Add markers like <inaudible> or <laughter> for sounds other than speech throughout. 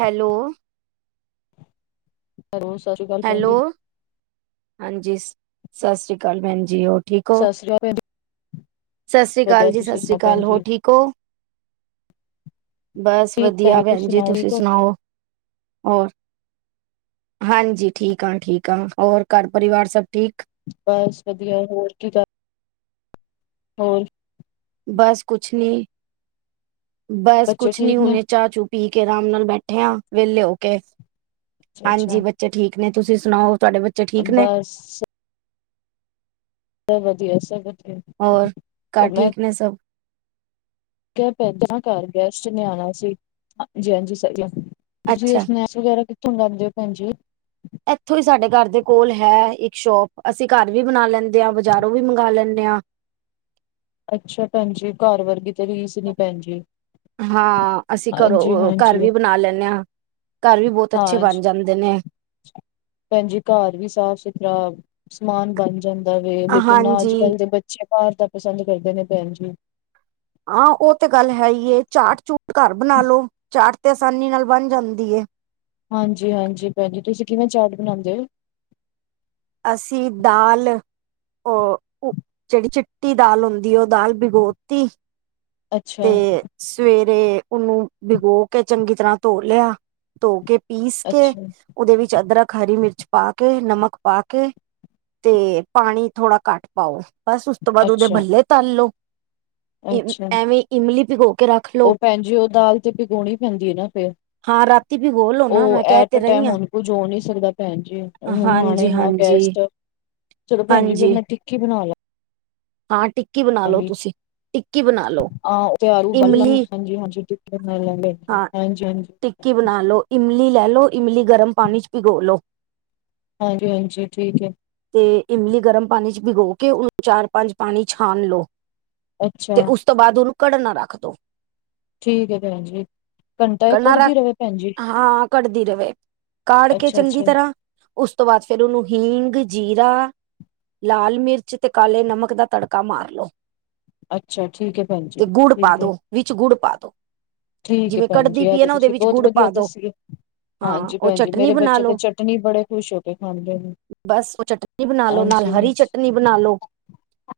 Hello. Hello ਸਤਿ ਸ੍ਰੀ ਅਕਾਲ ਭੈਣ ਹੈਲੋ ਜੀ। ਹਾਂਜੀ, ਸਤਿ ਸ੍ਰੀ ਅਕਾਲ ਭੈਣ ਜੀ ਔਰ ਸਤਿ ਸ੍ਰੀ ਅਕਾਲ ਭੈਣ ਜੀ। ਸਤਿ ਸ੍ਰੀ ਵਧੀਆ ਅਕਾਲ ਜੀ ਸਤਿ ਤੁਸੀਂ ਸ਼੍ਰੀ ਸੁਣਾਓ ਭੈਣ ਅਕਾਲ, ਹੋਰ ਜੀ। ਠੀਕ ਔ? ਬਸ ਠੀਕ ਵਧੀਆ ਭੈਣ ਜੀ, ਸੁਣਾਓ ਤੁਸੀਂ ਠੀਕ ਹੋ, ਸੁਣਾਓ? ਹੋਰ ਹਾਂਜੀ। ਠੀਕ ਆ ਠੀਕ ਆ। ਔਰ ਘਰ ਪਰਿਵਾਰ ਸਭ ਠੀਕ? ਬਸ ਵਧੀਆ, ਹੋਰ ਕੀ ਕਰ ਹੋਰ। ਬਸ ਕੁਛ ਨੀ ਬਸ ਬੱਚੇ ਕੁਛ ਨੀ ਠੀਕ ਨੇ, ਹੁਣੇ ਚਾਅ-ਚੁ ਪੀ ਕੇ ਰਾਮ ਨਾਲ ਬੈਠੇ ਆ ਵੇਲੇ ਹੋ ਕੇ ਹਾਂਜੀ ਅੱਛਾ-ਅੱਛਾ ਬਂਚ ਚੇ ਠੀਕ ਨੇ ਤੁਸੀਂ ਸੁਣਾਓ ਤੁਹਾਡੇ ਬੱਚ ਬੱਸ ਸਭ ਵਧੀਆ ਸਭ ਵਧੀਆ। ਹੋਰ ਘਰ ਉਹ ਠੀਕ ਨੇ ਸਭ? ਕਹਿੰਦੇ ਪਏ ਨਾ ਘਰ ਗੈਸਟ ਨੇ ਆਣਾ ਸੀ। ਹਾਂਜੀ ਹਾਂਜੀ ਸਹੀਂ ਐ, ਤੁਸੀਂ ਅੱਛਾ ਉਸਨੇ ਵਗੈਰਾ ਕਿੱਥੋਂ ਮੰਗਾਉਂਦੇ ਉ ਭੈਣਜੀ? ਐਥੋਂ ਈ ਸਾਡੇ ਘਰ ਦੇ ਕੋਲ ਹੈ ਇੱਕ ਸ਼ੋਪ। ਅਸੀਂ ਘਰ ਵੀ ਬਣਾ ਲੈਂਦੇ ਆਂ, ਬਜ਼ਾਰੋਂ ਵੀ ਮੰਗਾ ਲੈਂਨੇ ਆਂ। ਅੱਛਾ ਭੈਣਜੀ, ਘਰ ਵਰਗੀ ਤੇ ਰੀਸ ਨੀ ਭੈਣਜੀ। ਹਾਂ, ਅਸੀਂ ਘਰੋਂ ਘਰ ਵੀ ਬਣਾ ਲੈਂਨੇ ਆਂ, ਘਰ ਵੀ ਬੌਤ ਅੱਛੇ ਬਣ ਜਾਂਦੇ ਨੇ। ਭੈੇਣਜੀ ਘਰ ਵੀ ਸਾਫ-ਸੁਥਰਾ ਸਮਾਨ ਬਣ ਜਾਂਦਾ ਵੇ, ਲੇਕਿਨ ਹਾਂਜੀ ਅੱਜ-ਕੱਲ੍ਹ ਦੇ ਬੱਚੇ ਬਾਰ ਦਾ ਪਸੰਦ ਕਰਦੇ ਨੇ ਭੈਣ ਜੀ। ਹਾਂ, ਓਹ ਤੇ ਗੱਲ ਹੈਈ ਏ, ਚਾਟ-ਚੂਟ ਘਰ ਬਣਾ ਲੋ। ਚਾਟ ਤੇ ਆਸਾਨੀ ਨਾਲ ਬਣ ਜਾਂਦੀ ਏ। ਹਾਂਜੀ ਹਾਂਜੀ, ਭੈਣ ਜੀ ਤੁਸੀਂ ਕਿਵੇਂ ਚਾਟ ਬਣਾਂਦੇ ਔ? ਅਸੀਂ ਦਾਲ ਓ ਉ ਜੇੜੀ ਚਿੱਟੀ ਦਾਲ ਹੁੰਦੀ ਏ ਓਹ ਦਾਲ ਬਿਗੋਤੀ। ਅੱਛਾ ਤੇ ਸਵੇਰੇ ਉਹਨੂੰ ਭਿਗੋ ਕੇ ਚੰਗੀ ਤਰ੍ਹਾਂ ਧੋ ਲਿਆ- ਧੋ ਕੇ, ਪੀਸ ਕੇ, ਅੱਛਾ ਉਹਦੇ ਵਿੱਚ ਅਦਰਕ, ਹਰੀ ਮਿਰਚ ਪਾ ਕੇ, ਨਮਕ ਪਾ ਕੇ- ਕੇ ਤੇ ਪਾਣੀ ਥੋੜਾ ਘੱਟ ਪਾਓ ਬਸ ਉਸ ਤੋਂ ਬਾਅਦ ਉਹਦੇ ਅੱਛਾ ਭੱਲੇ ਤਾਲ ਲਓ, ਏਵੇਂ ਅੱਛਾ ਐਵੇਂ ਇਮਲੀ ਭਿਗੋ ਕੇ ਰੱਖ ਲੋ ਉਹ ਭੈਣ ਜੀ ਉਹ ਦਾਲ ਤੇ ਭਿਗੋਣੀ ਪੈਂਦੀ ਹੈ ਨਾ ਫਿਰ? ਹਾਂ ਰਾਤੀ ਭਿਗੋ ਲੋ ਨਾ ਉਹ ਮੈਂ ਕਹਿ ਐਟ ਤੇ ਰਹੀ ਟੈਮ ਹਾਂ ਹਣ ਕੁਝ ਹੋ ਨਹੀ ਸਕਦਾ ਭੈਣ ਜੀ ਹੁਣ ਹਣ ਹਾਂਜੀ ਇਨਾ- ਹਾਂਜੀ ਚਲੋ ਭੈਣ ਜੀ ਫੇਰ ਹਾਂਜੀ ਮੈਂ ਟਿੱਕੀ ਬਣਾ ਲਾ ਹਾਂ ਟਿੱਕੀ ਬਣਾ ਲਓ ਤੁਸੀਂ, ਟਿੱਕੀ ਬਣਾ ਲਓ। ਹਾਂ-ਹਾਂ, ਦਿਹਾੜੀ ਬਣ ਜਾਂਦੀ ਹਾਂਜੀ-ਹਾਂਜੀ, <unintelligible> ਹਾਂ ਹਾਂਜੀ-ਹਾਂਜੀ ਟਿੱਕੀ ਬਣਾ ਲੋ ਇਮਲੀ ਲੈ ਲਓ ਇਮਲੀ ਗਰਮ ਪਾਣੀ ਚ ਭਿਗੋ ਲਓ। ਹਾਂਜੀ-ਹਾਂਜੀ ਠੀਕ ਹੈ। ਤੇ ਇਮਲੀ ਗਰਮ ਪਾਣੀ ਚ ਭਿਗੋ ਕੇ ਉਹਨੂੰ ਚਾਰ-ਪੰਜ ਪਾਣੀ ਛਾਣ ਲਓ। ਤੇ ਅੱਛਾ ਉਸ ਤੋਂ ਬਾਅਦ ਉਹਨੂੰ ਕੜਨ ਨਾ ਰੱਖ ਦਿਉ। ਠੀਕ ਏ ਭੈਣ ਜੀ। ਘੰਟਾ ਇੱਕ ਪਹਿਲਾਂ ਕੱਢਦੀ ਰੱਖ, ਰਵੇ ਭੈਣ ਜੀ ਹਾਂ ਕਟਦੀ ਰਹੇ, ਕਾੜ ਕੇ ਅੱਛਾ ਚੰਗੀ ਅੱਛਾ ਤਰਾਂ- ਉਸ ਤੋਂ ਬਾਅਦ ਫੇਰ ਉਹਨੂੰ ਹੀਂਗ-ਜੀਰਾ, ਲਾਲ ਮਿਰਚ ਤੇ ਕਾਲੇ ਨਮਕ ਦਾ- ਤੜਕਾ ਮਾਰ ਲੋ, ਅੱਛਾ ਠੀਕ ਹੈ ਭੈਣ ਜੀ ਤੇ ਗੁੜ ਪਾ ਠੀਕ ਹੈ ਦੋ, ਵਿੱਚ ਗੁੜ ਪਾ ਦੋ। ਠੀਕ ਏ ਜਿਵੇਂ ਭੈਣ ਕੜਦੀ ਜੀ ਐ ਪਈ ਹੈ ਤੇ ਨਾ ਉਹਦੇ ਤੁਸੀਂ ਵਿੱਚ ਬੋਤ ਗੁੜ ਵਧੀਆ ਪਾ ਦੋ ਦੱਸੀਏ। ਹਾਂ ਹਾਂਜੀ ਉਹ ਭੈਣ ਜੀ ਚਟਨੀ ਮੇਰੇ ਬਣਾ ਬੱਚੇ ਤੇ ਲੋ ਚਟਨੀ ਬੜੇ ਖ਼ੁਸ਼ ਹੋ ਕੇ ਖਾਂਦੇ ਨੇ। ਬਸ ਉਹ ਚਟਨੀ ਬਣਾ ਲੋ ਨਾਲ ਹਾਂਜੀ ਹਾਂਜੀ ਹਰੀ ਚਟਨੀ ਬਣਾ ਲੋ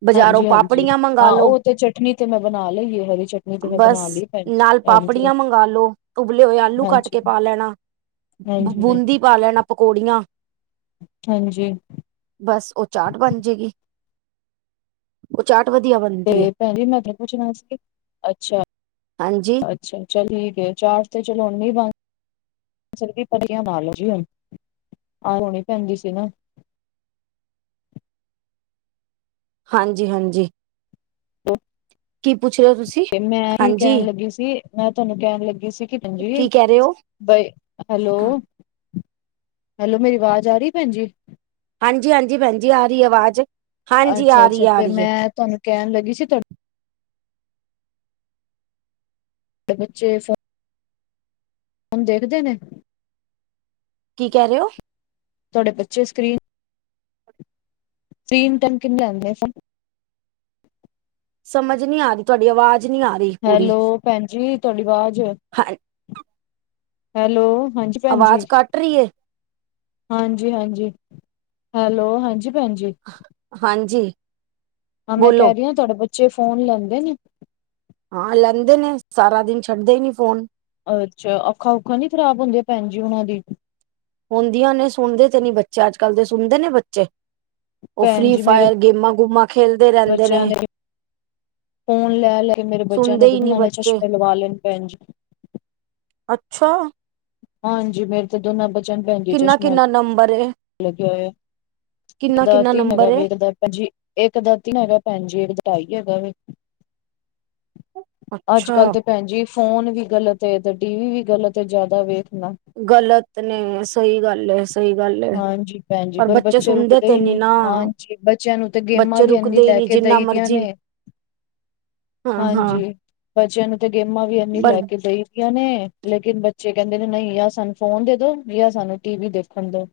ਬਾਜ਼ਾਰੋਂ, ਹਾਂਜੀ ਹਾਂਜੀ, ਪਾਪੜੀਆਂ ਮਂਗ- ਹਾਂ ਉਹ ਤੇ ਚਟਨੀ ਤੇ ਮੈਂ ਬਣਾ ਲਈ ਏ ਹਰੀ ਚਟਨੀ ਤੇ ਮੈਂ ਬਸ ਬਣਾ ਲਈ ਏ ਭੈਣ ਜੀ। ਨਾਲ ਹਾਂਜੀ ਪਾਪੜੀਆਂ ਮੰਗਾ ਲੋੋ, ਉੁਬਲੇ ਹੋਏ ਆਲੂ ਕੱਟ ਹਾਂਜੀ ਕੇ ਪਾ ਲੈਣਾ, ਹਾਂਜੀ ਹਾਂਜੀ ਬੂੰਦੀ- ਪਾ ਲੈਣਾ ਪਕੌੜੀਆਂ। ਹਾਂਜੀ। ਬਸ ਉਹ ਚਾਟ ਬਣ ਜਾਏਗੀ। ਉਹ ਚਾਟ ਵਧੀਆ ਬਨੀ- ਤੇ ਭੈਣ ਜੀ ਮੈਂ ਤੇ ਪੁੱਛਣਾ ਸੀ, ਅੱਛਾ ਹਾਂਜੀ ਆ। ਅੱਛਾ ਚੱਲੀ ਗਏ ਚਾਰ ਤੇ ਚਲੋ ਉੱਨੀ ਬੰ- ਚਲੋ ਜੀ ਪਟਰੀਆਂ ਪਾ ਲਓ ਜੀ ਹੁਣ, ਆਹ ਹੋਣੀ ਪੈਂਦੀ ਸੀ ਨਾ। ਹਾਂਜੀ-ਹਾਂਜੀ। ਔ- ਰਹੇ ਹੋ ਤੁਸੀਂ ਤੇ ਮੈਂ ਕੀ ਕਹਿਣ ਹਾਂਜੀ ਲੱਗੀ ਸੀ, ਮੈਂ ਤੁਹਾਨੂੰ ਕਹਿਣ ਲੱਗੀ ਸੀ ਕਿ ਭੈਣ ਜੀ- ਕੀ ਕਹਿ ਰਹੇ ਹੋ ਬ ਹੈਲੋ, ਹੈਲੋਮੇਰੀ ਆਵਾਜ਼ ਆ ਰਹੀ ਭੈਣ ਜੀ? ਹਾਂਜੀ-ਹਾਂਜੀ ਭੈਣ ਜੀ ਆ ਰਹੀ ਏ ਆਵਾਜ਼। ਹਾਂਜੀ ਆ ਅੱਛਾ-ਅੱਛਾ ਰਹੀ ਆ ਤੇ ਰਹੀ ਹੈ ਮੈਂ ਤੁਹਾਨੂੰ ਕਹਿਣ ਲੱਗੀ ਸੀ ਤੁਹਾ- ਤੇ ਬੱਚੇ ਸ- ਹੁਣ ਦੇਖਦੇ ਨੇ? ਕੀ ਕਹਿ ਰਹੇ ਹੋ? ਤੁਹਾਡੇ ਬੱਚੇ ਸਕਰੀਨ- ਸਕਰੀਨ ਟਾਈਮ ਕਿੰਨੇ ਆਉਦੇ ਆ ਸਬ? ਸਮਝ ਨੀ ਆ ਰੀ ਤੁਹਾਡੀ ਆਵਾਜ਼ ਨੀ ਆਰੀ। ਹੈਲੋ ਭੈਣ ਜੀ ਤੁਹਾਡੀ ਆਵਾਜ਼, ਹਾਂ ਹੈਲੋ ਹਾਂਜੀ- ਭੈਜੀ, ਆਵਾਜ਼ ਕੱਟ ਰਹੀ ਹੈ ਹਾਂਜੀ-ਹਾਂਜੀ, ਹੈਲੋ ਹਾਂਜੀ ਭੈਣਜੀ? ਹਾਂਜੀ। ਹਾਂ ਮੈਂ ਬੋਲੋ ਕਹਿ ਰਹੀ ਹਾਂ ਤੁਹਾਡੇ ਬੱਚੇ ਫੋਨ ਲੈਂਦੇ ਨੇ? ਹਾਂ ਲੈਂਦੇ ਨੇ ਸਾਰਾ ਦਿਨ ਛੱਡਦੇ ਹੀ ਨੀ ਫੋਨ। ਅੱਛਾ ਅੱਖਾਂ ਓਖਾਂ ਨੀ ਖ਼ਰਾਬ ਹੁੰਦੀਆਂ ਭੈਣ ਜੀ ਉਹਨਾਂ ਦੀ? ਹੁੰਦੀਆਂ ਨੇ ਸੁਣਦੇ ਤੇ ਨੀ ਬੱਚੇ ਅੱਜ-ਕੱਲ ਦੇ ਸੁਣਦੇ ਨੇ ਬੱਚੇ? ਉਹ ਭੈਣ ਫ੍ਰਰੀ ਜੀ ਮੇਰੇ ਫਾਇਰ ਗੇਮਾਂ-ਗੁਮਾ ਖੇਲਦੇ ਰਹਿੰਦੇ ਨੇ। ਫੋਨ ਲੈ ਲਏ ਮੇਰੇ ਬੱਚਿਆਂ ਨੇ ਸੁਣਦੇ ਹੀ ਦ ਨਹੀਂ ਨੇ ਬੱਚੇ ਚਸ਼ਮੇ ਲਵਾ ਲੈਣ ਨੇ ਪੈਣ ਜੀ। ਅੱਛਾ! ਹਾਂਜੀ ਮੇਰੇ ਤਾਂ ਦੋਨਾਂ ਬੱਚ- ਕਿੰਨਾ- ਕਿੰਨਾ ਨੰਬਰ ਏ? ਲੱ ਕੇ ਕਿੰਨਾ ਹੋਇਆ ਕਿੰਨਾ ਨੰਬਰ ਏ <unintelligible> ਭਜੀ ਇੱਕ ਦਾ ਤ ਹੈਗਾ ਭੈਣ ਜੀ ਇੱਕ ਦਾ ਢਾਈ ਹੈਗਾ ਏ। ਅੱਜ -ਕੱਲ ਅੱਛਾ ਤੇ ਭੈਣ ਜੀ ਫੋਨ ਵੀ ਗ਼ਲਤ ਏ ਤੇ ਟੀ ਵੀ ਵੀ ਗ਼ਲਤ ਏ ਜ਼ਿਆਦਾ ਵੇਖਣਾ। ਗਲਤ ਨੇ ਸਹੀ ਗੱਲ ਏ। ਸਹੀ ਗੱਲ ਏ ਹਾਂਜੀ। ਭੈਣਜੀ ਪਰ ਬੱਚੇ ਰੁਕਦੇ ਈ ਨੀ। ਹਾਂਜੀ। ਬੱਚਿਆਂ ਨੂੰ ਤੇ ਗੇਮਾਂ ਬੱਚੇ ਵੀ ਇਨੀ ਰੁਕਦੇ ਹੀ ਲੈ ਨੀ ਕੇ। ਕਿ ਜਿੰਨਾ ਦੇਈ ਦੀਆਂ ਮਰਜੀ ਨੇ ਹਾਂ ਹਾਂ ਹਾਂਜੀ। ਬੱਚਿਆਂ ਨੂੰ ਤੇ ਗੇਮਾਂ ਵੀ ਇਨੀ ਪਰ ਲੈ ਕੇ ਦੇ ਨੇ ਲੇਕਿਨ ਬੱਚੇ ਕਹਿੰਦੇ ਨੇ ਨਹੀਂ ਯਾ ਸਾਨੂੰ ਫੋਨ ਦੇ ਦੋ ਜਾਂ ਸਾਨੂੰ ਟੀ ਵੀ ਦੇਖਣ ਦੋ।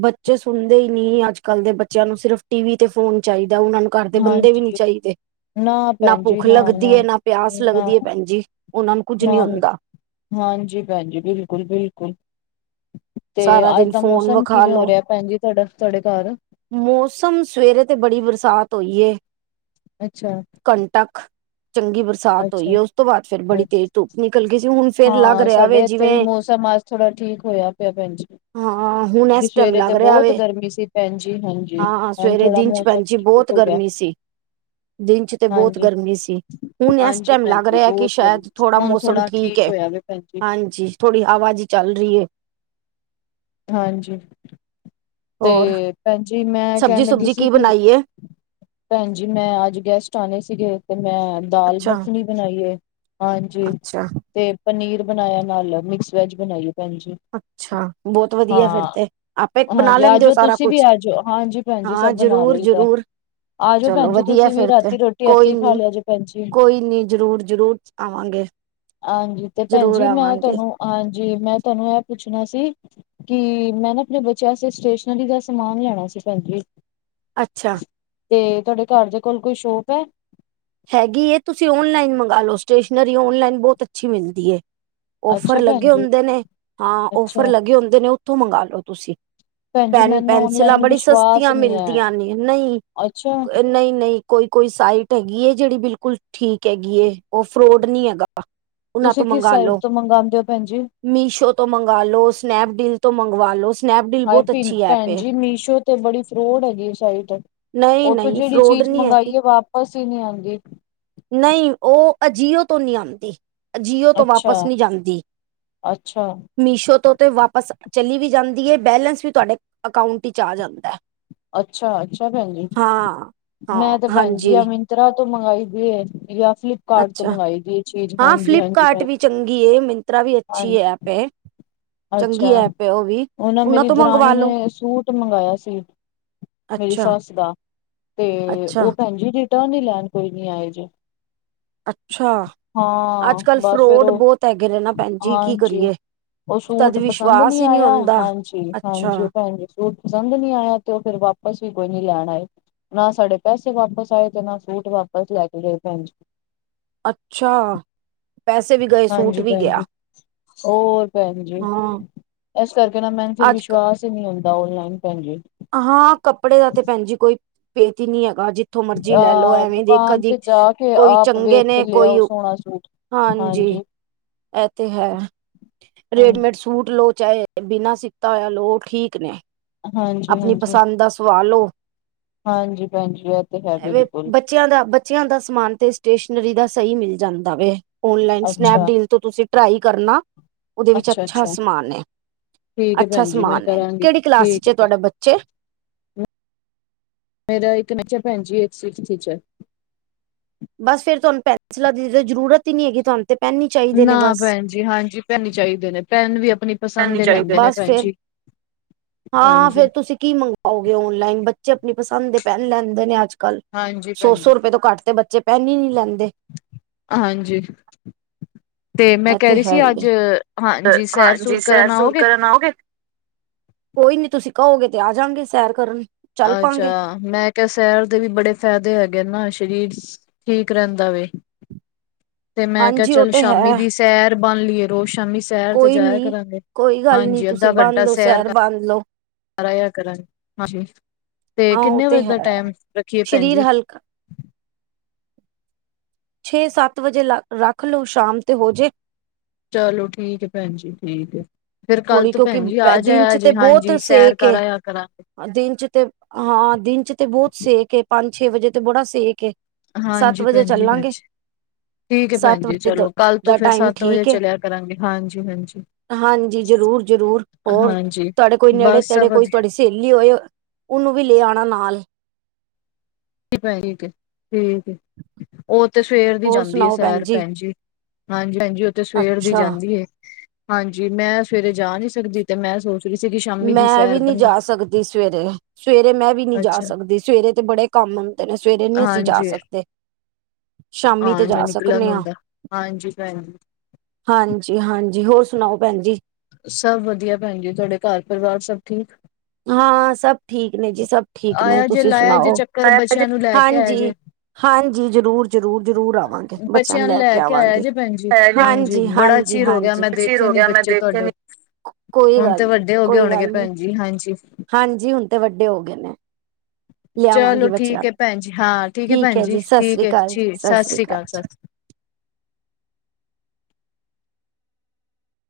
ਬੱਚੇ ਸੁਣਦੇ ਹੀ ਨਹੀਂ ਅੱਜ -ਕੱਲ ਦੇ ਬੱਚਿਆਂ ਨੂੰ ਸਿਰਫ ਟੀ ਵੀ ਤੇ ਫੋਨ ਚਾਹੀਦਾ ਉਹਨਾਂ ਨੂੰ। ਘਰਦੇ ਬੰਦੇ ਵੀ ਨੀ ਹਾਂਜੀ ਚਾਹੀਦੇ। ਨਾ ਭੁੱਖ ਲੱਗਦੀ ਏ। ਨਾ ਪਿਆਸ ਨਾ ਲੱਗਦੀ ਏ ਭੈਣਜੀ। ਉਹਨਾ ਨੂੰ ਕੁੱਝ ਨਾ ਨੀ ਹੁੰਦਾ। ਹਾਂਜੀ। ਭੈਣ ਜੀ। ਬਿਲਕੁਲ -ਬਿਲਕੁਲ। ਤੇ ਸਾਰਾ ਅੱਜ ਦਿਨ ਦਾ ਫੋਨ ਮੌਸਮ ਵਿਖਾ ਕਿਵੇਂ ਹੋ ਲੋ ਰਿਹਾ ਭੈਣ ਜੀ ਤੁਹਾਡਾ -ਤੁਹਾਡੇ ਘਰ ਮੌਸਮ ਸਵੇਰੇ ਤੇ ਬੜੀ ਬਰਸਾਤ ਹੋਈ ਏ। ਅੱਛਾ। ਘੰਟਾ ਕ ਚੰਗੀ ਬਰਸਾਤ ਹੋਈ ਏ। ਅੱਛਾ। ਉਸ ਤੋਂ ਬਾਅਦ ਫੇਰ ਬੜੀ ਤੇਜ਼ ਧੁੱਪ ਨਿਕਲ ਗਈ ਸੀ ਹੁਣ। ਫੇਰ ਲੱਗ ਹਾਂ। ਰਿਹਾ ਵੇ ਸਾਡੇ ਇੱਥੇ ਜਿਵੇਂ ਵੀ ਮੌਸਮ ਅੱਜ ਥੋੜਾ ਠੀਕ ਹੋਇਆ ਪਿਆ ਭੈਣ ਜੀ। ਹਾਂ। ਹੁਣ ਦੀ ਇਸ ਟਾਈਮ ਸਵੇਰੇ ਲੱਗ ਤੇ ਰਿਹਾ ਬਹੁਤ ਵੇ। ਗਰਮੀ ਸੀ ਭੈਣ ਜੀ ਹਾਂਜੀ ਹੁਣ ਸਵੇਰੇ ਥੋੜਾ ਦਿਨ ਚ ਮੌਸਮ ਭੈਣ ਜੀ ਠੀਕ ਬਹੁਤ ਹੋ ਗਿਆ। ਗਰਮੀ ਸੀ। ਦਿਨ 'ਚ ਤੇ ਬਹੁਤ ਹਾਂਜੀ ਗਰਮੀ ਸੀ। ਹੁਣ ਇਸ ਹਾਂਜੀ ਟਾਈਮ ਭੈਣ ਲੱਗ ਜੀ ਰਿਹਾ ਕਿ ਬਹੁਤ ਗਰਮੀ ਸ਼ਾਇਦ ਸੀ ਥੋੜ੍ਹਾ ਹੁਣ ਮੌਸਮ ਥੋੜਾ ਠੀਕ ਹੈ। ਹੋਇਆ ਵੇ ਭੈਣ ਜੀ। ਹਾਂਜੀ। ਥੋੜੀ ਹਵਾ ਜ ਚੱਲ ਰਹੀ ਏ। ਹਾਂਜੀ। ਤੇ ਹੋਰ ਭੈਣਜੀ ਮੈਂ ਕਹਿਣ ਸਬਜ਼ੀ ਲੱਗੀ ਸੁਬਜੀ ਸੀ। ਕੀ ਕਿ ਬਣਾਈ ਏ? ਭੈਣ ਜੀ। ਮੈਂ ਅੱਜ ਗੈਸਟ ਆਉਣੇ ਸੀਗੇ ਤੇ ਮੈਂ ਦਾਲ ਅੱਛਾ, ਮੱਖਣੀ ਬਣਾਈਏ। ਹਾਂਜੀ। ਅੱਛਾ, ਤੇ ਪਨੀਰ ਬਣਾਇਆ ਨਾਲ ਮਿਕਸ ਵੈਜ ਬਣਾਈਏ। ਭੈਣ ਜੀ। ਅੱਛਾ ਬਹੁਤ ਹਾਂ। ਵਧੀਆ ਫਿਰ ਤੇ ਆਪੇ ਬਣਾ ਹਾਂਜੀ। ਆ ਲੈਂਦੇ ਹੋ ਜਾਓ ਸਾਰਾ ਤੁਸੀਂ ਵੀ ਕੁਛ ਆ ਜਾਓ ਹਾਂਜੀ। ਭੈਣਜੀ ਹਾਂ ਸਭ ਬਣਾ ਜ਼ਰੂਰ ਲਈ ਦਾ। ਜ਼ਰੂਰ ਆ ਜਾਓ। ਚਲੋ ਭੈਣ ਜੀ। ਵਧੀਆ ਤੁਸੀਂ ਵੀ ਫਿਰ ਤੇ ਰਾਤੀ ਰੋਟੀ ਇੱਥੇ ਕੋਈ ਹੀ ਖਾ ਨੀ ਲਿਆ ਜੇ ਭੈਣ ਜੀ। ਕੋਈ ਨੀ ਜ਼ਰੂਰ ਜ਼ਰੂਰ ਆਵਾਂਗੇ ਹਾਂਜੀ। ਤੇ ਭੈਣ ਜ਼ਰੂਰ ਜੀ ਮੈਂ ਆਵਾਂਗੇ ਤੁਹਾਨੂੰ ਹਾਂਜੀ ਮੈਂ ਤੁਹਾਨੂੰ ਏਹ ਪੁੱਛਣਾ ਸੀ। ਕਿ ਮੈਂ ਨਾ ਆਪਣੇ ਬੱਚਿਆਂ ਵਾਸਤੇ ਸਟੇਸ਼ਨਰੀ ਦਾ ਸਮਾਨ ਲੈਣਾ ਸੀ। ਭੈਣ ਜੀ। ਅੱਛਾ। ਤੇ ਤੁਹਾਡੇ ਘਰ ਦੇ ਕੋਲ ਕੋਈ ਸ਼ੋਪ ਹੈ। ਹੈਗੀ ਇਹ ਤੁਸੀਂ ਓਨਲਾਈਨ ਮੰਗਾ ਲਓ ਸਟੇਸ਼ਨਰੀ ਓਨਲਾਈਨ ਬਹੁਤ ਅੱਛੀ ਮਿਲਦੀ ਏ। ਔਫਰ ਅੱਛਾ ਭੈਣ ਲੱਗੇ ਜੀ ਹੁੰਦੇ ਨੇ। ਹਾਂ ਓਫਰ ਅੱਛਾ ਲੱਗੇ ਹੁੰਦੇ ਨੇ। ਉੱਥੋਂ ਮੰਗਵਾ ਲਓ ਤੁਸੀਂ ਭੈਣ ਜੀ ਪੈਨ ਮੈਨੂੰ -ਪੈਨਸਿਲਾਂ ਔਨਲਾਈਨ ਬੜੀ ਵਿਸ਼ਵਾਸ ਸਸਤੀਆਂ ਨਹੀਂ ਹੈ ਮਿਲਦੀਆਂ ਨੇ। ਨਹੀਂ ਅੱਛਾ -ਨਹੀਂ- ਨਹੀਂ। ਕੋਈ -ਕੋਈ ਸਾਈਟ ਹੈਗੀ ਏ। ਜਿਹੜੀ ਬਿਲਕੁਲ ਠੀਕ ਹੈਗੀ ਏ। ਉਹ ਫਰੋਡ ਨੀ ਹੈਗਾ। ਉਹਨਾਂ ਤੁਸੀਂ ਤੋਂ ਕਿਸ ਮੰਗਵਾ ਸਾਈਡ ਲੋ ਤੋਂ ਮੰਗਵਾਉਂਦੇ ਹੋ। ਭੈਣ ਜੀ। ਮੀਸ਼ੋ ਤੋਂ ਮੰਗਵਾ ਲੋ। ਸਨੈਪਡੀਲ ਤੋਂ ਮੰਗਵਾ ਲੋ। ਸਨੈਪਡੀਲ ਹਾਏ ਬਹੁਤ ਭ ਅੱਛੀ ਐਪ ਭੈਣ ਏ ਜੀ ਮੀਸ਼ੋ ਤੇ ਬੜੀ ਫਰੋਡ ਹੈਗੀ ਸਾਈਟ। ਨਹੀਂ ਉੱਥੋਂ ਨਹੀਂ ਜਿਹੜੀ ਫਰੋਡ ਚੀਜ਼ ਨਹੀਂ ਹੈਗੀ ਮੰਗਾਈਏ ਵਾਪਸ ਈ ਨਹੀਂ ਆਉਂਦੀ। ਨਹੀਂ ਉਹ ਅਜੀਿਓ ਤੋਂ ਨਹੀਂ ਆਉਂਦੀ। ਅਜੀਓ ਤੋਂ ਅੱਛਾ ਵਾਪਸ ਨਹੀਂ ਜਾਂਦੀ। ਅੱਛਾ ਮੀਸ਼ੋ ਤੋਂ ਤੇ ਵਾਪਸ ਚਲੀ ਵੀ ਜਾਂਦੀ ਏ। ਬੈਲੈਂਸ ਵੀ ਤੁਹਾਡੇ ਅਕਾਊਂਟ ਵਿੱਚ ਆ ਜਾਂਦਾ ਹੈ। ਅੱਛਾ -ਅੱਛਾ ਭੈਣ ਜੀ। ਹਾਂ ਮੈਂ ਤੇ ਭੈਣ ਜੀ ਹਾਂਜੀ ਐਵੇ ਹੀ। ਤਰ੍ਹਾਂ ਤੋਂ ਮੰਗਾਈ ਦੀ ਏ ਜਾਂ ਫਿਰ ਅੱਛਾ, ਹਾਂ ਫਲਿਪਕਾਰਟ ਭੈਣ ਵੀ ਜੀ ਚੰਗੀ ਹੈ ਮਿੰਤਰਾ ਵੀ ਅੱਛੀ ਹਾਂਜੀ ਐਪ ਏ। ਚੰਗੀ ਅੱਛਾ, ਐਪ ਹੈ ਵੀ ਉਹ ਨਾਂ ਉਹਨਾਂ ਮੇਰੀ ਤੋਂ ਦਰਨੀ ਮੰਗਵਾ ਲੋ ਨੇ ਸੂਟ ਮੰਗਾਇਆ ਸੀ। ਮੇਰੀ ਅੱਛਾ ਸੱਸ ਦਾ, ਤੇ ਅੱਛਾ ਉਹ ਭੈਣ ਜੀ ਰਿਟਰਨ ਹੀ ਲੈਣ ਕੋਈ ਨੀ ਆਇਆ ਜੇ। ਅੱਛਾ <inaudible> ਹਾਂ ਅੱਜ ਕੱਲ ਬਸ ਫੇਰ ਫਰੋਡ ਉਹ, ਬਹੁਤ ਹੈਗੇ ਨੇ ਨਾ ਭੈਣ ਜੀ ਕੀ ਹਾਂਜੀ ਕਰੀਏ ਉਜ ਤਦ ਸੂਟ ਪਸੰਦ ਵਿਸ਼ਵਾਸ ਨੀਂ ਹੀ ਨਹੀਂ ਆਇਆ ਹੁੰਦਾ ਅੱਛਾ ਹਾਂਜੀ-ਹਾਂਜੀ। ਭੈਣ ਜੀ ਸੂਟ ਪਸੰਦ ਨੀਂ ਆਇਆ ਤੇ ਉਜ ਫੇਰ ਵਾਪਸ ਵੀ ਕੋਈ ਨੀ ਲੈਣ ਆਏ। ਨਾ ਸਾਡੇ ਪੈਸੇ ਵਾਪਸ ਆਏ ਤੇ ਨਾ ਸੂਟ ਵਾਪਸ ਲੈ ਕੇ ਗਏ ਭੈਣ ਜੀ। ਅੱਛਾ ਪੈਸੇ ਵੀ ਗਏ ਸੂਟ ਹਾਂਜੀ ਵੀ ਭੈਣ ਗਿਆ ਜੀ, ਹੋਰ ਭੈਣ ਜੀ, ਹਾਂ ਇਸ ਕਰਕੇ ਨਾ ਮੈਨੂੰ ਫਿਰ ਅੱਜ ਕ- ਵਿਸ਼ਵਾਸ ਈ ਨੀ ਹੁੰਂਦਾ ਔਨਲਾਈਨ ਭੈਣ ਜੀ। ਹਾਂ ਕੱਪੜੇ ਦਾ ਤੇ ਭੈਣ ਜੀ ਕੋਈ, ਪੇਤ ਈ ਨੀਂ ਹੈਗਾ ਜੇ। ਜਿਥੋਂ ਮਰਜੀ ਲੈ ਲੋੋ ਅਹ ਐਵੇਂ ਦੇਖ ਦੁਕਾਨ ਕਦੀ, ਤੇ ਜਾ ਕੇ ਕੋਈ ਆਪ ਚੰਗੇ ਵੇਖ ਕੇ ਨੇ ਕੋਈ ਲਿਆਓ ਸੋਹਣਾ ਸੂਟ ਹਾਂਜੀ, ਐ ਤੇ ਹੈ, ਹਾਂਜੀ ਰੇਡੀਮੇਟ ਸੂਟ ਲੋ ਚਾਏ ਬਿਨਾਂ ਸਿੱਤਾ ਹੋਇਆ ਲੋ ਉਹ ਠੀਕ ਨੇ। ਹਾਂਜੀ ਆਪਨੀ ਹਾਂਜੀ ਪਸੰਦ ਦਾ ਸਵਾ ਲੋ। ਹਾਂਜੀ ਭੈਣ ਜੀ ਐ ਤੇ ਹੈ ਐਵੇਂ ਬਿਲਕੁਲ। ਬੱਚਿਆਂ ਦਾ ਬੱਚਿਆਂ ਦਾ ਸਮਾਨ ਤੇ ਸਟੇਸ਼ਨਰੀ ਦਾ ਸਈ ਮਿਲ ਜਾਂਦਾ ਵੇ। ਔਨਲਾਈਨ ਸਨੈਪ ਅੱਛਾ ਡੀਲ ਤੋਂ ਤੁਸੀਂ ਟਰਾਈ ਕਰਨਾ, ਉਹਦੇ ਵਿੱਚ ਅੱਛਾ ਸਮਾਨ ਏ। ਠੀਕ ਹੈ ਅੱਛਾ ਭੈਣ ਜੀ ਮੈਂ ਸਮਾਨ ਏ, ਕਰਾਂਗੀ ਕਿਹੜੀ ਕਲਾਸ ਠੀਕ 'ਚ ਹੈ ਏ ਤੁਹਾਡੇ ਭੈਣ ਬੱਚੇ। ਮੇਰਾ ਇੱਕ ਨਚਾ ਪੈਨ ਜੀ <unintelligible> ਬਸ ਫੇਰ ਤੁਹਾਨੂੰ ਪੈਸਲਾਂ ਦੀ ਜ਼ਰੂਰਤ ਈ ਨੀ ਹੈਗੀ ਤੁਹਾਨੂੰ ਤੇ ਪੈਨ ਈ ਚ ਨਾ ਭੈਣ ਜੀ ਹਾਂਜੀ ਪੈਨ ਚਾਹੀਦੇ ਨੇ ਪੈਨ ਵੀ ਆਪਨੀ ਬਸ ਫੇਰ, ਹਾਂ-ਹਾਂ ਫੇਰ ਹਾਂਜੀ ਤੁਸੀਂ ਕੀ ਮੰਗੋ ਆਓਗੇ ਔਨਲਾਈਨ ਬੱਚੇ ਆਪਨੀ ਪਸੰਦ ਦੇ ਪੈਨ ਲੈਂਦੇ ਨੇ ਅੱਜ ਕੱਲ੍ਹ, ਹਾਂਜੀ ਭੈਣ ਜੀ ਸੌ-ਸੌ ਰੁਪਏ ਤੋਂ ਘੱਟ ਤੇ ਬੱਚੇ ਪੈਨ ਈ ਨੀ ਲੈਂਦੇ। ਹਾਂਜੀ। ਤੇ ਮੈਂ ਇਹ ਕੇ ਰੀ ਹੈ ਸੀ ਹੀ ਅੱਜ, ਹੈ ਹਾਂਜੀ ਹਾਂਜੀ ਸੈਰ-ਸੂਰ ਸੈਰ ਕਰਨ ਸੂਰ ਆਓਗੇ। ਕਰਨ ਆਓਗੇ ਕੋਈ ਨੀਂ ਤੁਸੀਂ ਕਹੋਗੇ ਤੇ ਆਜਾਗੇ ਸੈਰ ਕਰਨ। ਚੱਲ ਪਾਂਗੇ ਅੱਛਾ। ਮੈਂ ਕਿਆ ਸ਼ੈਰ ਦੇ ਵੀ ਬੜੇ ਫਾਇਦੇ ਹੈਗੇ ਨਾ ਸਰੀਰ ਠੀਕ ਰਹਿੰਦਾ ਵੇ। ਤੇ ਮੈਂ ਕਿਆ ਹਾਂਜੀ ਉਹ ਚੱਲ ਤੇ ਸ਼ਾਮੀ ਹੈ ਦੀ ਸੈਰ ਬਨ ਲੀਏ ਰੋਜ਼ ਸ਼ਾਮੀ ਸੈਰ ਤੇ ਕੋਈ ਜਾਇਆ ਨੀ ਕਰਾਂਗੇ, ਕੋਈ ਗੱਲ ਨੀ ਹਾਂਜੀ ਤੁਸੀਂ ਅੱਧਾ ਬੰਨ ਘੰਟਾ ਲਓ ਸੈਰ ਕਰ ਬੰਨ ਲੋ ਘਰ ਆਏ ਆ ਕਰਨ, ਹਾਂਜੀ ਤੇ ਹਾਂ ਉਹ ਕਿੰਨੇ ਵਜੇ ਹੈ ਦਾ ਟੈਮ ਰੱਖੀਏ ਭੈਣ ਸਰੀਰ ਜੀ। ਹਲਕਾ ਛੇ ਸੱਤ ਵਜੇ ਲ ਰੱਖ ਲੋੋ ਸ਼ਾਮ ਤੇ ਹੋਜੇ। ਚਲੋ ਠੀਕ ਏ ਭੈਣ ਜੀ ਠੀਕ ਏ। ਫੇਰ ਕੱਲ ਥੋੜ੍ਹੀ ਤੋ ਕਿਉਂਕਿ ਭੈਣ ਜੀ ਆ ਦਿਨ ਜਿਆ ਚ ਤੇ ਜੇ ਬਹੁਤ ਹਾਂਜੀ ਸੈਰ ਸੇਕ ਕਰ ਏ ਆਇਆ ਕਰਾਗੇ। ਦਿਨ 'ਚ ਤੇ ਹਾਂ ਦਿਨ 'ਚ ਤੇ ਬੋਤ ਸੇਕ ਏ ਪੰਜ ਛੇ ਵਜੇ ਤੇ ਬੜਾ ਸੇਕ ਏ। ਸੱਤ ਹਾਂਜੀ ਵਜੇ ਭੈਣ ਜੀ ਚੱਲਾਂਗੇ। ਹਾਂਜੀ। ਠੀਕ ਏ ਭੈਣ ਸੱਤ ਜੀ ਵਜੇ ਦ ਚਲੋ ਕੱਲ ਤੋਂ ਦਾ ਫਿਰ ਟਾਈਮ ਸੱਤ ਵਜੇ ਠੀਕ ਏ ਚਲਿਆ ਕਰਾਂਗੇ ਹਾਂਜੀ-ਹਾਂਜੀ। ਜ਼ਰੂਰ-ਜ਼ਰੂਰ, ਹੋਰ ਤੁਹਾਡੇ ਕੋਈ ਬਸ ਸਭ ਨੇੜੇ-ਤੇੜੇ ਵਧੀਆ ਕੋਈ ਤੁਆਡੀ ਸੈੈਲੀ ਹੋਏ, ਉਹਨੂੰ ਵੀ ਲੈ ਆਨਾ ਨਾਲ। ਭੈ ਠੀਕ ਏ, ਠੀਕ ਏ, ਉ ਤੇ ਸਵੇਰ ਦੀ ਹੋਰ ਜਾਂਦੀ ਏ ਸੁਣਾਓ ਭੈਣ ਸੈਰ ਪੈਨ ਜੀ ਹਾਂਜੀ-ਹਾਂਜੀ ਓ ਤੇ ਸਵੇਰ ਦੀ ਅੱਛਾ ਜਾਂਦੀ ਏ ਹਾਂਜੀ ਮੈਂ ਸਵੇਰੇ ਜਾ ਨੀ ਸਕਦੀ ਤੇ ਮੈਂ ਸੋਚ ਰਹੀ ਸੀ ਕਿ ਸ਼ਾਮੀ ਦੀ ਮੈਂ ਵੀ ਸੈਰ ਨੀਂ ਬਣਾ ਜਾ ਸਕਦੀ ਸਵੇਰੇ, ਸਵੇਰੇ ਮੈਂ ਵੀ ਨੀ ਜਾ ਅੱਛਾ ਸਕਦੀ ਸਵੇਰੇ ਤੇ ਬੜੇ ਕੰਮ ਹੁੰਦੇ ਨੇ ਸਵੇਰੇ ਨੀ ਅਸੀਂ ਜਾ ਹਾਂਜੀ ਸਕਦੇ ਸ਼ਾਮੀ ਤੇ ਹਾਂ ਨੀ ਜਾ ਨਿਕਲਣ ਸਕਨੇ ਹਾਂ ਹੁੰਦਾ, ਹਾਂਜੀ ਪੈਨ ਜੀ ਹਾਂਜੀ-ਹਾਂਜੀ ਹੋਰ ਸੁਣਾਓ ਪੈਨ ਜੀ ਸਭ ਵਧੀਆ ਪੈਣ ਜੀ ਤੁਆਡੇ ਘਰ ਪਰਿਵਾਰ ਸਭ ਠੀਕ। ਹਾਂ ਸਭ ਠੀਕ ਨੇ ਜੀ, ਸਭ ਠੀਕ ਨੇ। ਆਇਆ ਜੇ ਤੁਸੀਂ ਲਾਇਆ ਜੇ ਸੁਣਾਓ, ਚੱਕਰ ਬੱਚਿਆਂ ਨੂੰ ਲੈ ਕੇ ਆਇਆ ਹਾਂਜੀ। ਜੇ ਹਾਂਜੀ ਜ਼ਰੂਰ-ਜਰੂਰ-ਜਰੂਰ ਆਵਾਂਗੇ। ਬੱਚਿਆਂ ਨੂੰ ਲੈ ਕੇ ਆਇਆ ਆਵਾਂਗੇ, ਜੇ ਭੈਣ ਜੀ ਹਾਂਜੀ ਹਾਂ ਬੜਾ ਜੀ ਚਿਰ ਹੋ ਗਿਆ ਹਾਂਜੀ, ਮੈਂ ਬਰਾ ਚਿਰ ਦੇਖੇ ਹੋ ਨੀ ਗਿਆ ਮੈਂ ਬੱਚੇ ਦੇਖੇ ਨੀ। ਤੁਹਾਡੇ ਕੋਈ ਹੁਣ ਗੱਲ ਤੇ ਨੀ ਵੱਡੇ ਹੋ ਗੇ ਕੋਈ ਹੋਣਗੇ ਗੱਲ ਨੀ ਪੈਨ ਜੀ ਹਾਂਜੀ। ਹਾਂਜੀ ਹੁਣ ਤੇ ਵੱਡੇ ਹੋ ਗਏ ਨੇ। ਚਲੋ ਲਿਆਵਾਂਗੀ ਬੱਚਿਆਂ ਠੀਕ ਏ ਨੂੰ ਪੈਣ ਜੀ, ਹਾਂ ਠੀਕ ਏ ਪੈਣ ਹੈ ਜੀ। ਸਤਿ ਠੀਕ ਸ੍ਰੀ ਏ ਅਕਾਲ ਚੀ ਸਤਿ ਸ੍ਰੀ ਸਾਸ ਰੀ ਅਕਾਲ ਕਾਲ ਸਾਸ